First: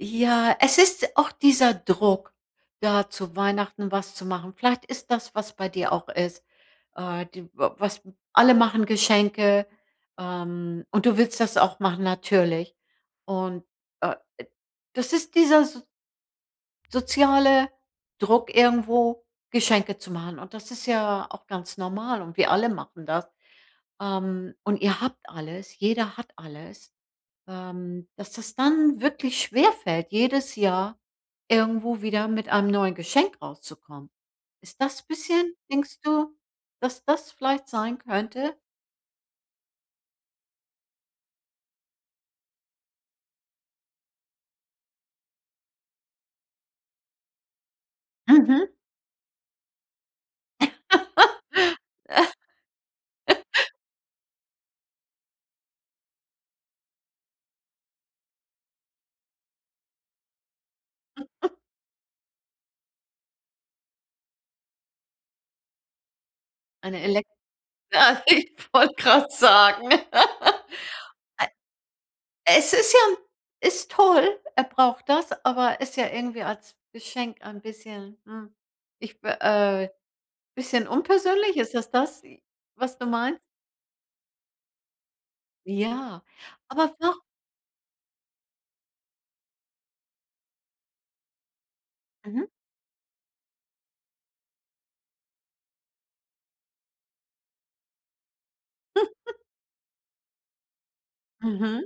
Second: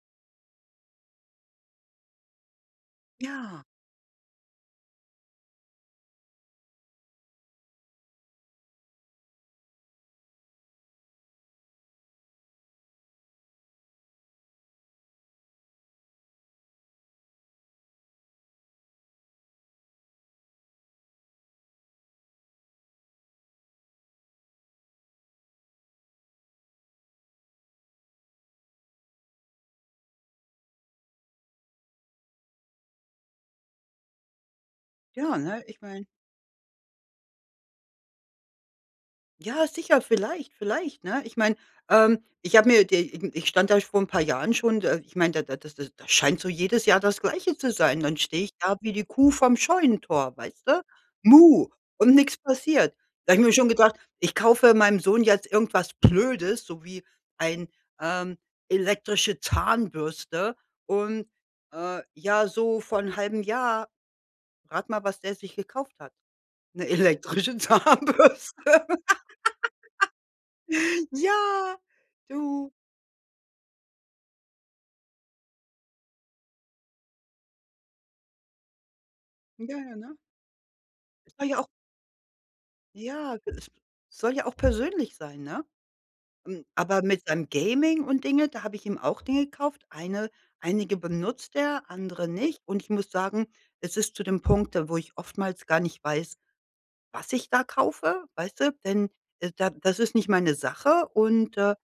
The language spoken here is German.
Ja, es ist auch dieser Druck, da zu Ja. Weihnachten was zu machen. Vielleicht ist das, was bei dir auch ist, äh, d w was alle machen Geschenke, ähm, und du willst das auch machen, natürlich. Und, äh, e das ist dieser s soziale Druck, irgendwo Geschenke zu machen. Und das ist ja auch ganz normal und wir alle machen das. Ähm, und ihr habt alles, jeder hat alles. Ähm, dass das dann wirklich schwerfällt, jedes Jahr irgendwo wieder mit einem neuen Geschenk rauszukommen. Ist das Ja, bisschen ne? Ich denkst meine du, dass das vielleicht sein könnte? Ja, sicher, vielleicht, vielleicht, ne? Ich meine, ähm, ich habe mir d irgen ich stand erst vor 'n paar Jahren schon d äh, ich meine, da da das da scheint so jedes Jahr das Gleiche zu sein. Dann stehe ich Mhm. da wie die Kuh vom Scheunentor, weißt du, Muh, und nix passiert. Da habe mir schon gedacht: „Ich kaufe meinem Sohn jetzt irgendwas Blödes, so wie ein, ähm, elektrische Zahnbürste.“ Und, äh, ja, so vor 'n 1/2 Jahr, rate mal, was der sich gekauft hat, 'ne Eine elek elektrische das Zahnbürste. ich wollte grad sagen, äh. Ja, du. Es ist ja ist toll, er braucht das, aber ist ja irgendwie als Geschenk ein bisschen, hm, ich be Ja, äh, ja, ne? bisschen Das war unpersönlich. ja auch Ist es das, was du Ja meinst? g es soll ja auch persönlich sein, ne? Ja, M aber aber wa mit seinem Gaming und Dinge, da habe ich ihm auch Dinge gekauft. Eine einige benutzt er, andere Mhm. nicht. Und ich muss sagen, es ist zu dem Punkt, wo ich oftmals gar nicht weiß, was ich da kaufe, weißt du? Denn da da das ist nicht meine Sache. Und, äh Mhm.